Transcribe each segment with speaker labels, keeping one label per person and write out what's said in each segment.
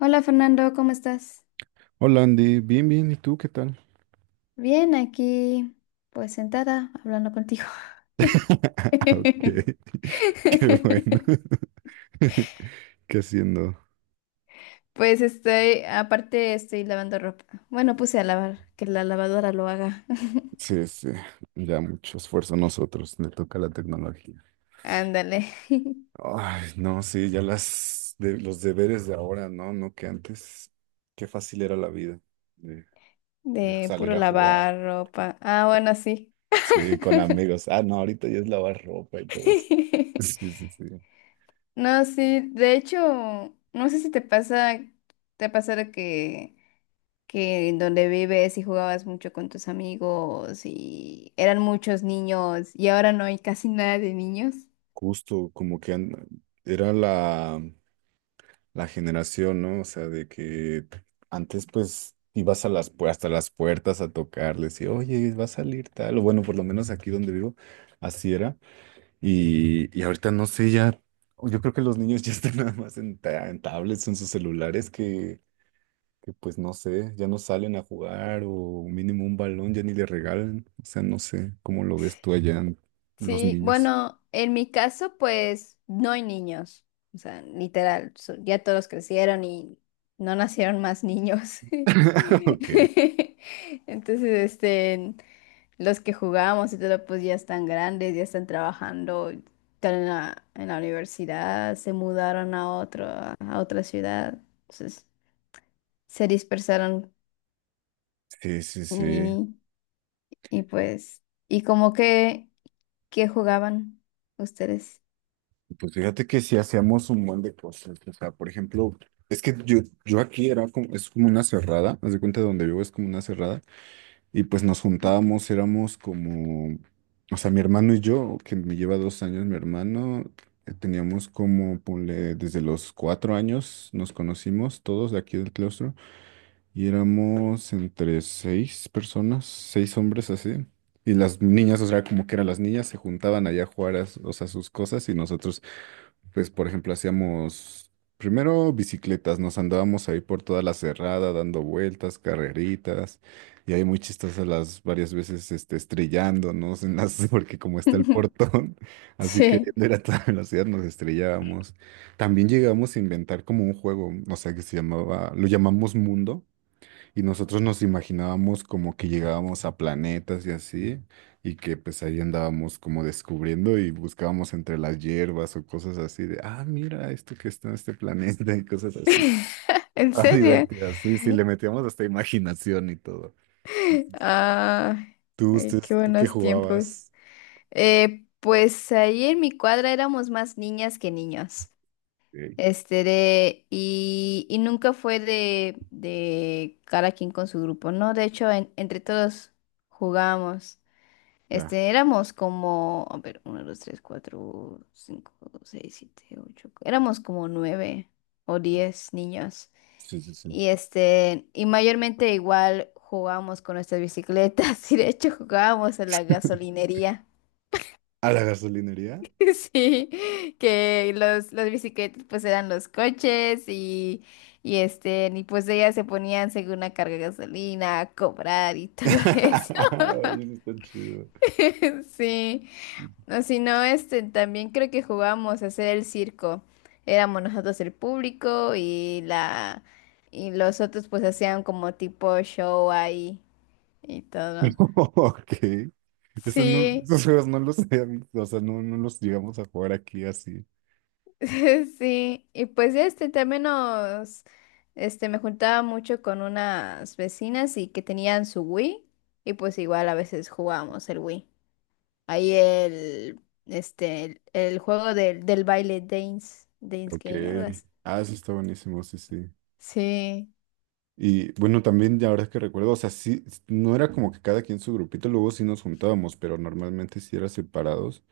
Speaker 1: Hola Fernando, ¿cómo estás?
Speaker 2: Hola Andy, bien, bien, ¿y tú qué tal?
Speaker 1: Bien, aquí pues sentada hablando contigo.
Speaker 2: Ah, Ok, qué bueno. ¿Qué haciendo?
Speaker 1: Pues estoy, aparte estoy lavando ropa. Bueno, puse a lavar, que la lavadora lo haga.
Speaker 2: Sí, sí, ya mucho esfuerzo a nosotros, le toca la tecnología.
Speaker 1: Ándale,
Speaker 2: Ay, no, sí, ya las de, los deberes de ahora, no, no que antes, qué fácil era la vida de, de
Speaker 1: de puro
Speaker 2: salir a jugar,
Speaker 1: lavar ropa. Ah, bueno, sí.
Speaker 2: sí, con amigos. Ah, no, ahorita ya es lavar ropa y todo eso. Sí, sí, sí.
Speaker 1: No, sí, de hecho, no sé si te pasa de que en donde vives y jugabas mucho con tus amigos y eran muchos niños y ahora no hay casi nada de niños.
Speaker 2: Justo, como que era la generación, ¿no? O sea, de que antes pues ibas hasta las puertas a tocarles y, oye, va a salir tal, o bueno, por lo menos aquí donde vivo, así era. Y ahorita no sé, ya, yo creo que los niños ya están nada más en tablets, en sus celulares, que pues no sé, ya no salen a jugar o mínimo un balón ya ni le regalan. O sea, no sé, ¿cómo lo ves tú allá, los
Speaker 1: Sí,
Speaker 2: niños?
Speaker 1: bueno, en mi caso pues no hay niños, o sea, literal, ya todos crecieron y no nacieron más niños.
Speaker 2: Ok.
Speaker 1: Entonces, los que jugamos y todo pues ya están grandes, ya están trabajando, están en la universidad, se mudaron a a otra ciudad. Entonces, se dispersaron
Speaker 2: Sí, sí, sí.
Speaker 1: y, y como que, ¿qué jugaban ustedes?
Speaker 2: Pues fíjate que sí hacíamos un buen de cosas. O sea, por ejemplo, es que yo aquí era como, es como una cerrada, haz de cuenta de donde vivo es como una cerrada, y pues nos juntábamos, éramos como, o sea, mi hermano y yo, que me lleva 2 años mi hermano, teníamos como, ponle, desde los 4 años nos conocimos todos de aquí del claustro, y éramos entre seis personas, seis hombres así. Y las niñas, o sea, como que eran las niñas, se juntaban allá a jugar, o sea, sus cosas y nosotros pues, por ejemplo, hacíamos primero bicicletas, nos andábamos ahí por toda la cerrada, dando vueltas, carreritas, y ahí muy chistosas las varias veces estrellándonos en las, porque como está el portón, así que
Speaker 1: Sí.
Speaker 2: era a toda velocidad nos estrellábamos. También llegamos a inventar como un juego, o sea, que se llamaba, lo llamamos Mundo, y nosotros nos imaginábamos como que llegábamos a planetas y así, y que pues ahí andábamos como descubriendo y buscábamos entre las hierbas o cosas así de, ah, mira esto que está en este planeta y cosas así.
Speaker 1: ¿En
Speaker 2: Ah,
Speaker 1: serio?
Speaker 2: divertidas. Sí, sí, le metíamos hasta imaginación y todo. Sí, sí, sí.
Speaker 1: Ah,
Speaker 2: ¿Tú,
Speaker 1: ay, qué
Speaker 2: ustedes, tú qué
Speaker 1: buenos tiempos.
Speaker 2: jugabas?
Speaker 1: Pues ahí en mi cuadra éramos más niñas que niños.
Speaker 2: Eh,
Speaker 1: Y nunca fue de cada quien con su grupo, ¿no? De hecho, entre todos jugábamos.
Speaker 2: ya.
Speaker 1: Este, éramos como, a ver, uno, dos, tres, cuatro, cinco, seis, siete, ocho. Éramos como nueve o 10 niños.
Speaker 2: Sí, sí, sí.
Speaker 1: Y este, y mayormente igual jugábamos con nuestras bicicletas. Y de hecho jugábamos en la gasolinería.
Speaker 2: ¿A la gasolinería?
Speaker 1: Sí, que las bicicletas pues eran los coches y, pues ellas se ponían según la carga de gasolina a cobrar y todo eso.
Speaker 2: Ay, eso está chido.
Speaker 1: Sí. No, si no, este, también creo que jugábamos a hacer el circo. Éramos nosotros el público y la y los otros pues hacían como tipo show ahí y todo.
Speaker 2: Ok. Eso no,
Speaker 1: Sí,
Speaker 2: esos juegos no los o sea, no, no los llegamos a jugar aquí así.
Speaker 1: sí. Y pues también nos este me juntaba mucho con unas vecinas y que tenían su Wii y pues igual a veces jugábamos el Wii. Ahí el juego del baile Dance Dance
Speaker 2: Ok.
Speaker 1: Game, algo así.
Speaker 2: Ah, eso está buenísimo, sí, sí.
Speaker 1: Sí.
Speaker 2: Y bueno, también ya ahora que recuerdo, o sea, sí, no era como que cada quien su grupito, luego sí nos juntábamos, pero normalmente sí era separados.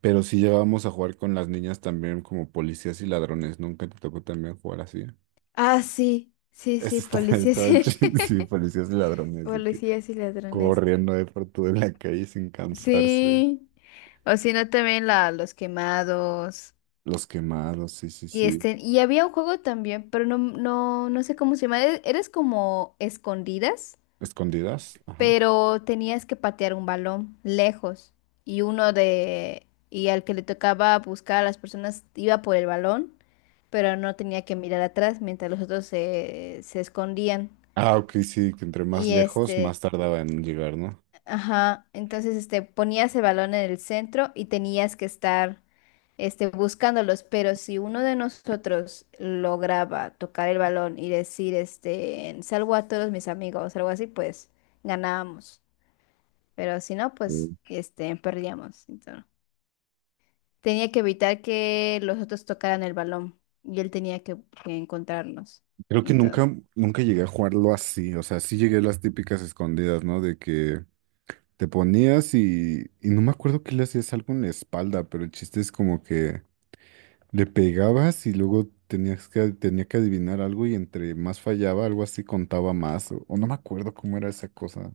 Speaker 2: Pero sí llegábamos a jugar con las niñas también como policías y ladrones. Nunca te tocó también jugar así.
Speaker 1: Ah, sí, sí,
Speaker 2: Eso
Speaker 1: sí,
Speaker 2: estaba,
Speaker 1: policías
Speaker 2: estaba
Speaker 1: y...
Speaker 2: chido, sí, policías y ladrones, de que
Speaker 1: policías y ladrones.
Speaker 2: corriendo de por toda la calle sin cansarse.
Speaker 1: Sí, o si no también la, los quemados.
Speaker 2: Los quemados, sí, sí,
Speaker 1: Y
Speaker 2: sí.
Speaker 1: este, y había un juego también, pero no, no, no sé cómo se llama. Eres como escondidas,
Speaker 2: Escondidas. Ajá.
Speaker 1: pero tenías que patear un balón lejos. Y uno de, y al que le tocaba buscar a las personas iba por el balón, pero no tenía que mirar atrás mientras los otros se escondían.
Speaker 2: Ah, ok, sí, que entre más
Speaker 1: Y
Speaker 2: lejos, más
Speaker 1: este.
Speaker 2: tardaba en llegar, ¿no?
Speaker 1: Ajá, entonces ponías el balón en el centro y tenías que estar este, buscándolos, pero si uno de nosotros lograba tocar el balón y decir, este, salvo a todos mis amigos, algo así, pues ganábamos, pero si no, pues
Speaker 2: Mm.
Speaker 1: este, perdíamos. Entonces, tenía que evitar que los otros tocaran el balón y él tenía que encontrarnos.
Speaker 2: Creo que
Speaker 1: Entonces,
Speaker 2: nunca, nunca llegué a jugarlo así. O sea, sí llegué a las típicas escondidas, ¿no? De que te ponías y no me acuerdo que le hacías algo en la espalda, pero el chiste es como que le pegabas y luego tenía que adivinar algo y entre más fallaba, algo así contaba más. O no me acuerdo cómo era esa cosa.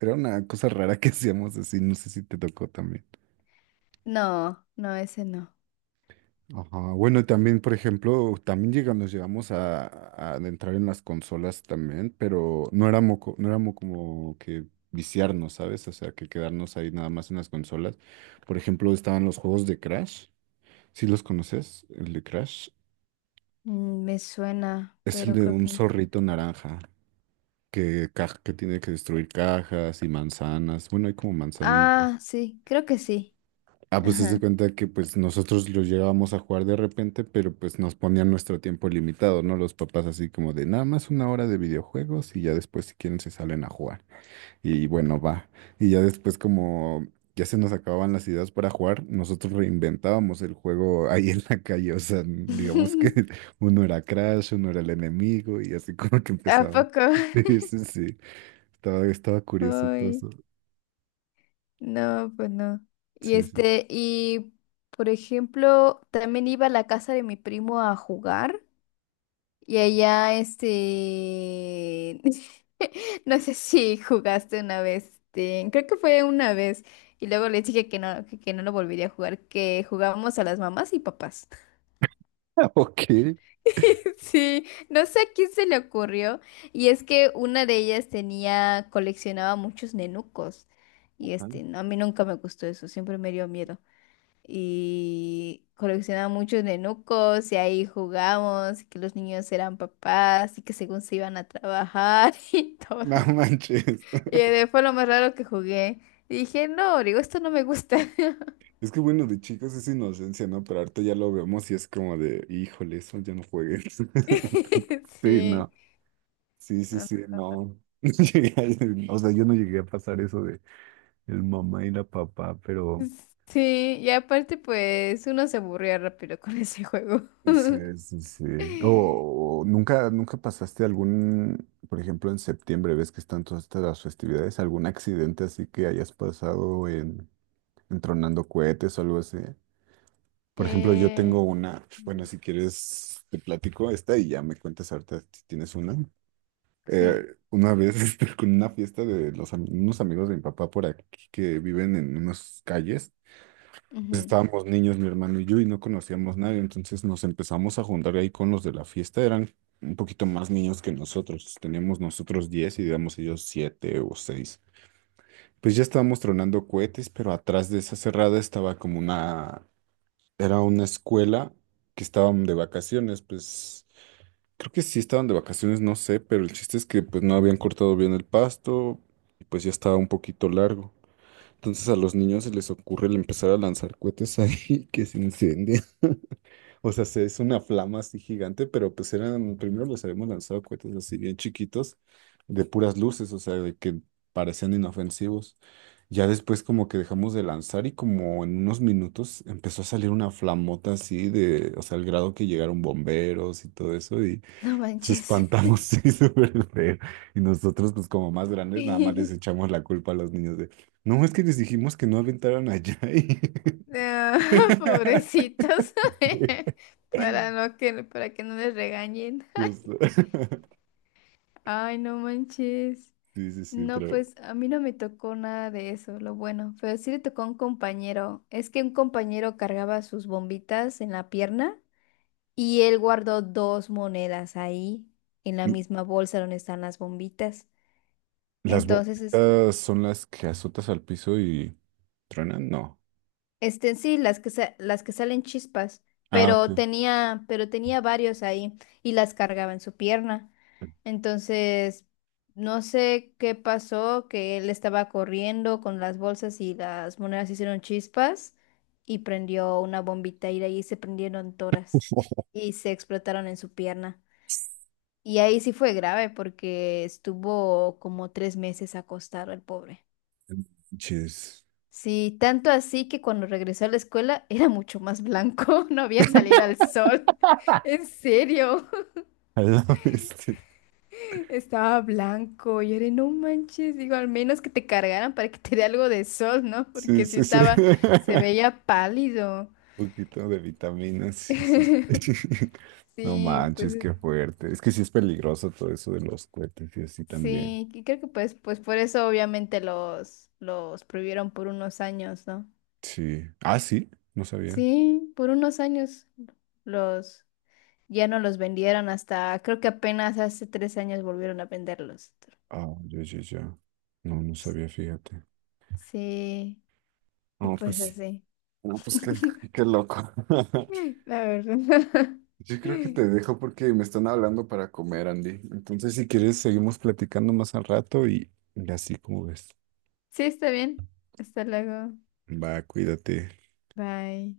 Speaker 2: Era una cosa rara que hacíamos así, no sé si te tocó también.
Speaker 1: no, no, ese no.
Speaker 2: Ajá, bueno, también, por ejemplo, también nos llegamos a adentrar en las consolas también, pero no éramos, no éramos como que viciarnos, ¿sabes? O sea, que quedarnos ahí nada más en las consolas. Por ejemplo, estaban los juegos de Crash. ¿Sí los conoces? El de Crash.
Speaker 1: Mm, me suena,
Speaker 2: Es el
Speaker 1: pero
Speaker 2: de
Speaker 1: creo
Speaker 2: un
Speaker 1: que no.
Speaker 2: zorrito naranja que tiene que destruir cajas y manzanas. Bueno, hay como manzanitas.
Speaker 1: Ah, sí, creo que sí.
Speaker 2: Ah, pues se
Speaker 1: Ajá.
Speaker 2: cuenta que pues nosotros los llegábamos a jugar de repente, pero pues nos ponían nuestro tiempo limitado, ¿no? Los papás así como de nada más una hora de videojuegos y ya después si quieren se salen a jugar. Y bueno, va. Y ya después como ya se nos acababan las ideas para jugar, nosotros reinventábamos el juego ahí en la calle. O sea, digamos que uno era Crash, uno era el enemigo y así como que
Speaker 1: ¿A
Speaker 2: empezaba.
Speaker 1: poco?
Speaker 2: Sí, sí, sí. Estaba curioso todo
Speaker 1: Ay,
Speaker 2: eso.
Speaker 1: no, pues no. Y
Speaker 2: Sí, sí. Sí.
Speaker 1: este, y por ejemplo, también iba a la casa de mi primo a jugar y allá este, no sé si jugaste una vez, este, creo que fue una vez y luego les dije que no, que no lo volvería a jugar, que jugábamos a las mamás y papás.
Speaker 2: Ok.
Speaker 1: Sí, no sé a quién se le ocurrió. Y es que una de ellas tenía, coleccionaba muchos nenucos. Y este,
Speaker 2: Ah.
Speaker 1: no, a mí nunca me gustó eso, siempre me dio miedo. Y coleccionaba muchos nenucos y ahí jugamos, y que los niños eran papás y que según se iban a trabajar y
Speaker 2: No
Speaker 1: todo.
Speaker 2: manches.
Speaker 1: Y fue lo más raro que jugué. Y dije, no, digo, esto no me gusta.
Speaker 2: Es que bueno, de chicos es inocencia, ¿no? Pero ahorita ya lo vemos y es como de, híjole, eso ya no juegues. Sí,
Speaker 1: Sí.
Speaker 2: no. Sí, sí,
Speaker 1: No,
Speaker 2: sí, no. No llegué a- O sea, yo no llegué a pasar eso de el mamá y la papá, pero
Speaker 1: sí, y aparte pues uno se aburría rápido con ese juego.
Speaker 2: sí, sí, sí. O nunca, nunca pasaste algún, por ejemplo, en septiembre, ves que están todas estas las festividades, algún accidente así que hayas pasado en, tronando cohetes o algo así. Por ejemplo, yo tengo
Speaker 1: Eh,
Speaker 2: una, bueno, si quieres te platico esta y ya me cuentas ahorita si tienes una. Eh,
Speaker 1: sí,
Speaker 2: una vez con una fiesta de unos amigos de mi papá por aquí que viven en unas calles, pues
Speaker 1: ujú,
Speaker 2: estábamos niños, mi hermano y yo, y no conocíamos nadie, entonces nos empezamos a juntar ahí con los de la fiesta, eran un poquito más niños que nosotros, teníamos nosotros 10 y digamos ellos 7 o 6. Pues ya estábamos tronando cohetes, pero atrás de esa cerrada estaba como una era una escuela que estaban de vacaciones, pues creo que sí estaban de vacaciones, no sé, pero el chiste es que pues no habían cortado bien el pasto y pues ya estaba un poquito largo. Entonces a los niños se les ocurre el empezar a lanzar cohetes ahí que se incendian. O sea, es una flama así gigante, pero pues eran, primero los habíamos lanzado cohetes así bien chiquitos, de puras luces, o sea, de que parecían inofensivos. Ya después como que dejamos de lanzar y como en unos minutos empezó a salir una flamota así de, o sea, al grado que llegaron bomberos y todo eso y
Speaker 1: no
Speaker 2: nos
Speaker 1: manches.
Speaker 2: espantamos, sí, súper feo. Y nosotros pues como más grandes nada más les echamos la culpa a los niños de, no, es que les dijimos que no aventaran allá y...
Speaker 1: No, pobrecitos. Para no que, para que no les regañen.
Speaker 2: Justo.
Speaker 1: Ay, no manches.
Speaker 2: Sí, sí, sí,
Speaker 1: No,
Speaker 2: tremendo.
Speaker 1: pues a mí no me tocó nada de eso, lo bueno, pero sí le tocó a un compañero. Es que un compañero cargaba sus bombitas en la pierna. Y él guardó dos monedas ahí, en la misma bolsa donde están las bombitas.
Speaker 2: ¿Las
Speaker 1: Entonces,
Speaker 2: bombitas son las que azotas al piso y truenan? No.
Speaker 1: sí, las que salen chispas,
Speaker 2: Ah,
Speaker 1: pero
Speaker 2: ok.
Speaker 1: tenía, pero tenía varios ahí y las cargaba en su pierna. Entonces, no sé qué pasó, que él estaba corriendo con las bolsas y las monedas hicieron chispas y prendió una bombita y de ahí se prendieron todas
Speaker 2: Oh,
Speaker 1: y se explotaron en su pierna. Y ahí sí fue grave porque estuvo como 3 meses acostado el pobre.
Speaker 2: jeez.
Speaker 1: Sí, tanto así que cuando regresó a la escuela era mucho más blanco, no había salir al sol. En serio,
Speaker 2: A la bestia.
Speaker 1: estaba blanco. Y era, no manches, digo, al menos que te cargaran para que te dé algo de sol, ¿no?
Speaker 2: Sí,
Speaker 1: Porque sí
Speaker 2: sí, sí.
Speaker 1: estaba, se veía pálido.
Speaker 2: Un poquito de vitaminas, sí, sí, sí. No
Speaker 1: Sí, pues
Speaker 2: manches, qué fuerte. Es que sí es peligroso todo eso de los cohetes y así también.
Speaker 1: sí, y creo que pues por eso obviamente los prohibieron por unos años, ¿no?
Speaker 2: Sí. Ah, sí, no sabía.
Speaker 1: Sí, por unos años los ya no los vendieron hasta, creo que apenas hace 3 años volvieron a venderlos.
Speaker 2: Ah, ya, ya, ya. No, no sabía, fíjate.
Speaker 1: Sí, y
Speaker 2: No,
Speaker 1: pues
Speaker 2: pues,
Speaker 1: así.
Speaker 2: no, pues qué, qué loco.
Speaker 1: La verdad.
Speaker 2: Yo creo que te dejo porque me están hablando para comer, Andy. Entonces, si quieres, seguimos platicando más al rato y así como ves.
Speaker 1: Sí, está bien. Hasta luego.
Speaker 2: Va, cuídate.
Speaker 1: Bye.